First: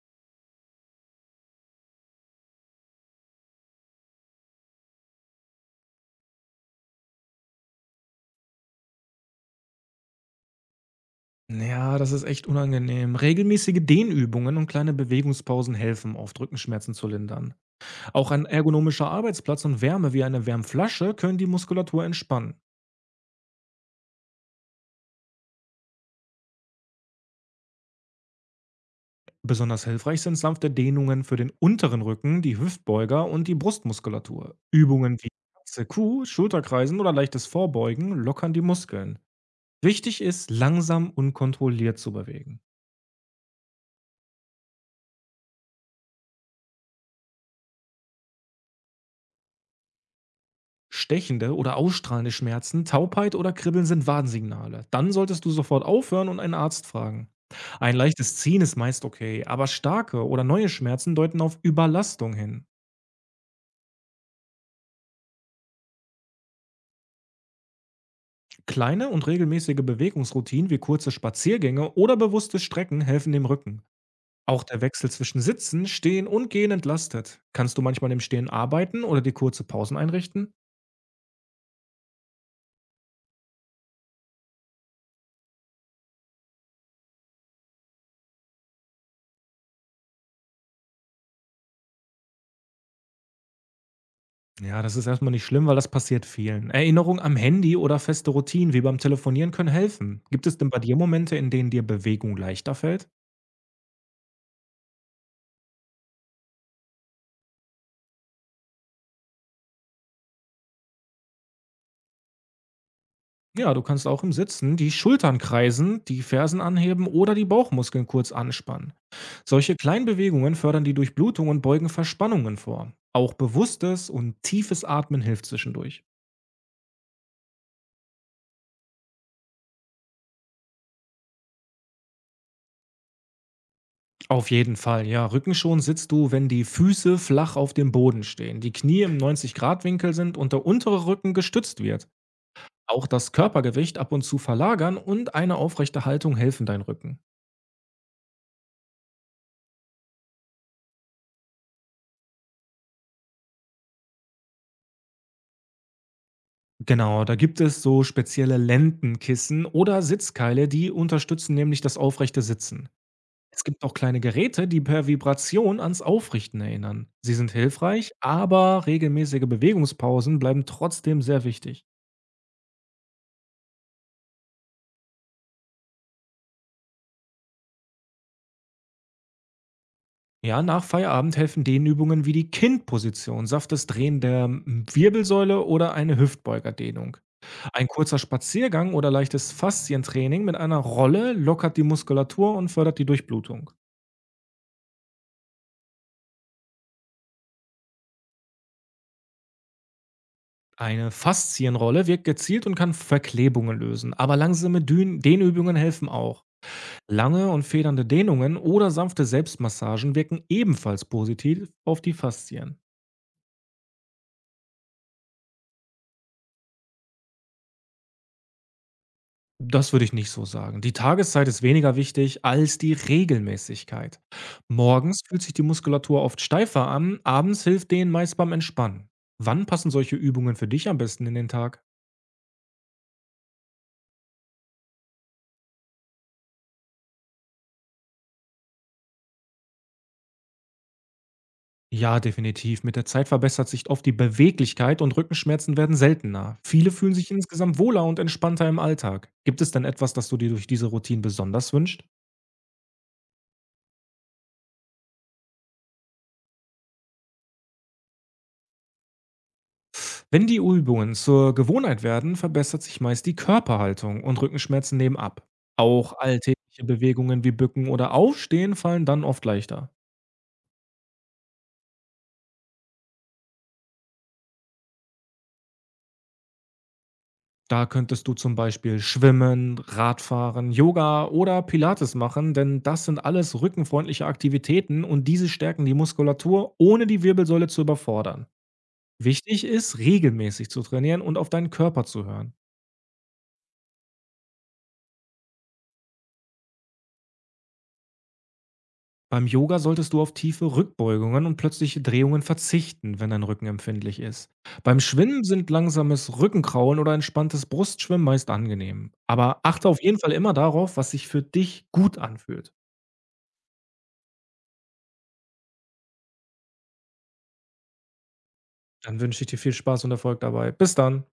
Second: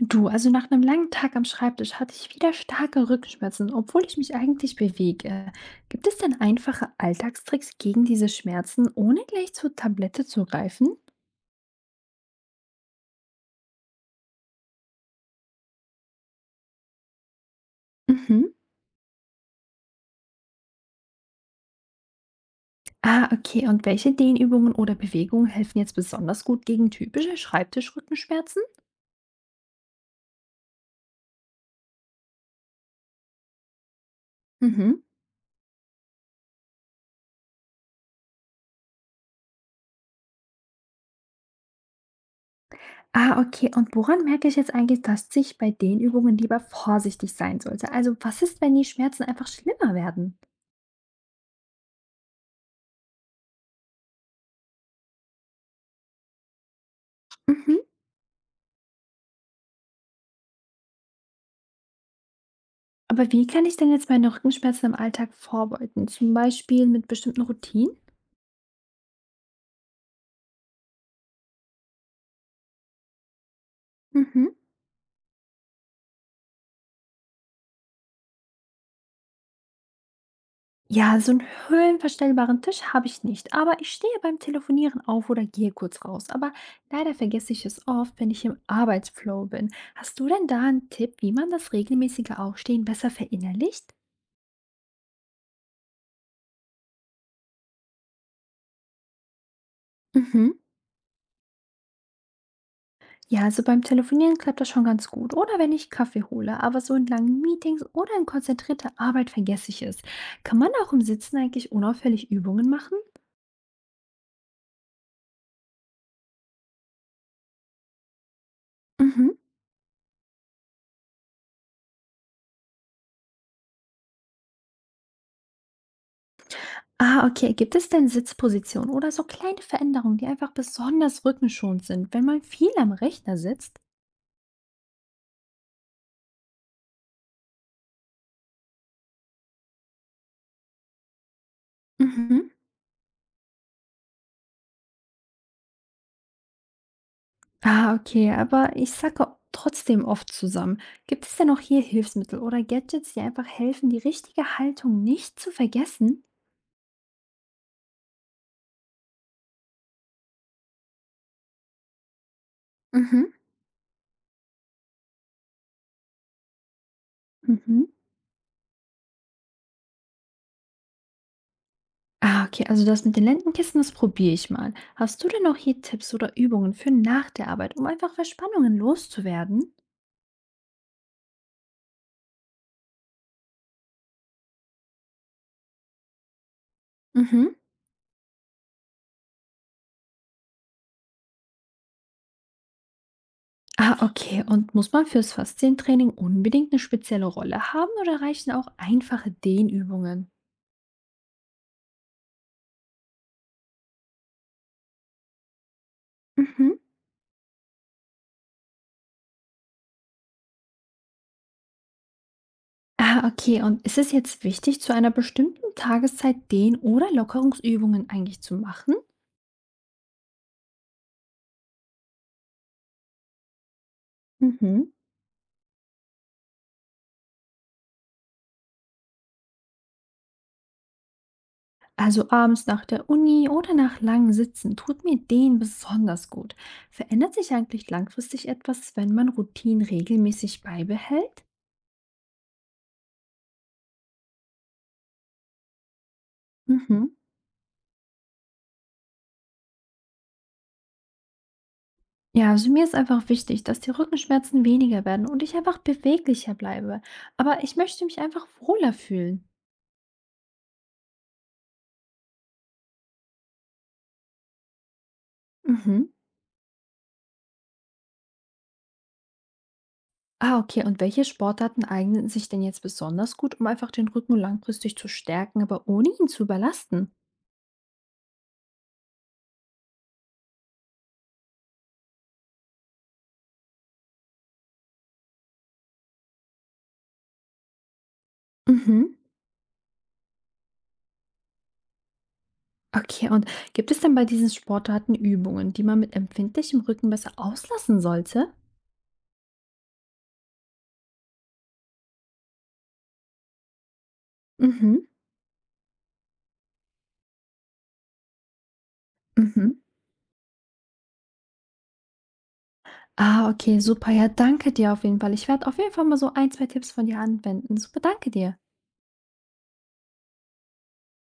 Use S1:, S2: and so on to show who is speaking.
S1: Du, also nach einem langen Tag am Schreibtisch hatte ich wieder starke Rückenschmerzen, obwohl ich mich eigentlich bewege. Gibt es denn einfache Alltagstricks gegen diese Schmerzen, ohne gleich zur Tablette zu greifen?
S2: Ja, das ist echt unangenehm. Regelmäßige Dehnübungen und kleine Bewegungspausen helfen, oft Rückenschmerzen zu lindern. Auch
S1: Mhm.
S2: ein ergonomischer Arbeitsplatz und Wärme wie eine Wärmflasche können die Muskulatur entspannen.
S1: Ah, okay. Und welche Dehnübungen oder Bewegungen helfen jetzt besonders gut gegen typische Schreibtischrückenschmerzen?
S2: Besonders hilfreich sind sanfte Dehnungen für den unteren Rücken, die Hüftbeuger und die Brustmuskulatur.
S1: Mhm.
S2: Übungen wie Katze, Kuh, Schulterkreisen oder leichtes Vorbeugen lockern die Muskeln. Wichtig ist, langsam und kontrolliert zu bewegen.
S1: Ah, okay. Und woran merke ich jetzt eigentlich, dass ich bei Dehnübungen lieber vorsichtig sein sollte? Also, was ist, wenn die Schmerzen einfach schlimmer werden?
S2: Stechende oder ausstrahlende Schmerzen, Taubheit oder Kribbeln sind Warnsignale. Dann solltest du sofort aufhören und einen Arzt fragen.
S1: Mhm.
S2: Ein leichtes Ziehen ist meist okay, aber starke oder neue Schmerzen deuten auf Überlastung hin.
S1: Aber wie kann ich denn jetzt meine Rückenschmerzen im Alltag vorbeugen? Zum Beispiel mit bestimmten Routinen?
S2: Kleine und regelmäßige Bewegungsroutinen wie kurze Spaziergänge oder bewusste Strecken helfen dem Rücken.
S1: Mhm.
S2: Auch der Wechsel zwischen Sitzen, Stehen und Gehen entlastet. Kannst du manchmal im Stehen arbeiten oder dir kurze Pausen einrichten?
S1: Ja, so einen höhenverstellbaren Tisch habe ich nicht, aber ich stehe beim Telefonieren auf oder gehe kurz raus. Aber leider vergesse ich es oft, wenn ich im Arbeitsflow bin. Hast du denn da einen Tipp, wie man das regelmäßige Aufstehen besser verinnerlicht?
S2: Ja, das ist erstmal nicht schlimm, weil das passiert vielen. Erinnerung am Handy oder feste Routinen wie beim Telefonieren können helfen. Gibt
S1: Mhm.
S2: es denn bei dir Momente, in denen dir Bewegung leichter fällt?
S1: Ja, also beim Telefonieren klappt das schon ganz gut. Oder wenn ich Kaffee hole, aber so in langen Meetings oder in konzentrierter Arbeit vergesse ich es. Kann man auch im Sitzen eigentlich unauffällig Übungen machen?
S2: Ja, du kannst auch im Sitzen die Schultern kreisen, die Fersen anheben oder die Bauchmuskeln kurz anspannen.
S1: Mhm.
S2: Solche kleinen Bewegungen fördern die Durchblutung und beugen Verspannungen vor. Auch bewusstes und tiefes Atmen hilft zwischendurch.
S1: Ah, okay. Gibt es denn Sitzpositionen oder so kleine Veränderungen, die einfach besonders rückenschonend sind, wenn man viel am Rechner sitzt?
S2: Auf jeden Fall, ja. Rückenschon sitzt du, wenn die Füße flach auf dem Boden stehen, die Knie im 90-Grad-Winkel sind und der untere Rücken gestützt wird.
S1: Mhm.
S2: Auch das Körpergewicht ab und zu verlagern und eine aufrechte Haltung helfen dein Rücken.
S1: Ah, okay. Aber ich sacke trotzdem oft zusammen. Gibt es denn auch hier Hilfsmittel oder Gadgets, die einfach helfen, die richtige Haltung nicht zu vergessen?
S2: Genau, da gibt es so spezielle Lendenkissen oder Sitzkeile, die unterstützen nämlich das aufrechte Sitzen.
S1: Mhm.
S2: Es gibt auch kleine Geräte, die per Vibration ans Aufrichten erinnern. Sie sind
S1: Mhm.
S2: hilfreich, aber regelmäßige Bewegungspausen bleiben trotzdem sehr wichtig.
S1: Ah, okay. Also das mit den Lendenkissen, das probiere ich mal. Hast du denn auch hier Tipps oder Übungen für nach der Arbeit, um einfach Verspannungen loszuwerden?
S2: Ja, nach Feierabend helfen Dehnübungen wie die Kindposition, saftes Drehen der Wirbelsäule oder eine Hüftbeugerdehnung.
S1: Mhm.
S2: Ein kurzer Spaziergang oder leichtes Faszientraining mit einer Rolle lockert die Muskulatur und fördert die Durchblutung.
S1: Ah, okay. Und muss man fürs Faszientraining unbedingt eine spezielle Rolle haben oder reichen auch einfache Dehnübungen?
S2: Eine Faszienrolle wirkt gezielt und kann Verklebungen lösen, aber langsame Dehnübungen helfen auch.
S1: Mhm.
S2: Lange und federnde Dehnungen oder sanfte Selbstmassagen wirken ebenfalls positiv auf die Faszien.
S1: Ah, okay. Und ist es jetzt wichtig, zu einer bestimmten Tageszeit Dehn oder Lockerungsübungen eigentlich zu machen?
S2: Das würde ich nicht so sagen. Die Tageszeit ist weniger wichtig als die Regelmäßigkeit.
S1: Mhm.
S2: Morgens fühlt sich die Muskulatur oft steifer an, abends hilft denen meist beim Entspannen. Wann passen solche Übungen für dich am besten in den Tag?
S1: Also abends nach der Uni oder nach langen Sitzen tut mir Dehnen besonders gut. Verändert sich eigentlich langfristig etwas, wenn man Routinen regelmäßig beibehält?
S2: Ja, definitiv. Mit der Zeit verbessert sich oft die Beweglichkeit und Rückenschmerzen werden seltener. Viele
S1: Mhm.
S2: fühlen sich insgesamt wohler und entspannter im Alltag. Gibt es denn etwas, das du dir durch diese Routine besonders wünschst?
S1: Ja, also mir ist einfach wichtig, dass die Rückenschmerzen weniger werden und ich einfach beweglicher bleibe. Aber ich möchte mich einfach wohler fühlen.
S2: Wenn die Übungen zur Gewohnheit werden, verbessert sich meist die Körperhaltung und Rückenschmerzen nehmen ab.
S1: Mhm.
S2: Auch alltägliche Bewegungen wie Bücken oder Aufstehen fallen dann oft leichter.
S1: Ah, okay. Und welche Sportarten eignen sich denn jetzt besonders gut, um einfach den Rücken langfristig zu stärken, aber ohne ihn zu überlasten?
S2: Da könntest du zum Beispiel Schwimmen, Radfahren, Yoga oder Pilates machen, denn das sind alles rückenfreundliche Aktivitäten und diese stärken die Muskulatur, ohne die Wirbelsäule zu überfordern.
S1: Mhm.
S2: Wichtig ist, regelmäßig zu trainieren und auf deinen Körper zu hören.
S1: Okay, und gibt es denn bei diesen Sportarten Übungen, die man mit empfindlichem Rücken besser auslassen sollte?
S2: Beim Yoga solltest du auf tiefe Rückbeugungen und plötzliche Drehungen verzichten, wenn dein Rücken empfindlich ist.
S1: Mhm.
S2: Beim Schwimmen sind langsames Rückenkraulen oder entspanntes Brustschwimmen meist angenehm. Aber
S1: Mhm.
S2: achte auf jeden Fall immer darauf, was sich für dich gut anfühlt.
S1: Ah, okay, super. Ja, danke dir auf jeden Fall. Ich werde auf jeden Fall mal so ein, zwei Tipps von dir anwenden. Super, danke dir.
S2: Dann wünsche ich dir viel Spaß und Erfolg dabei. Bis dann.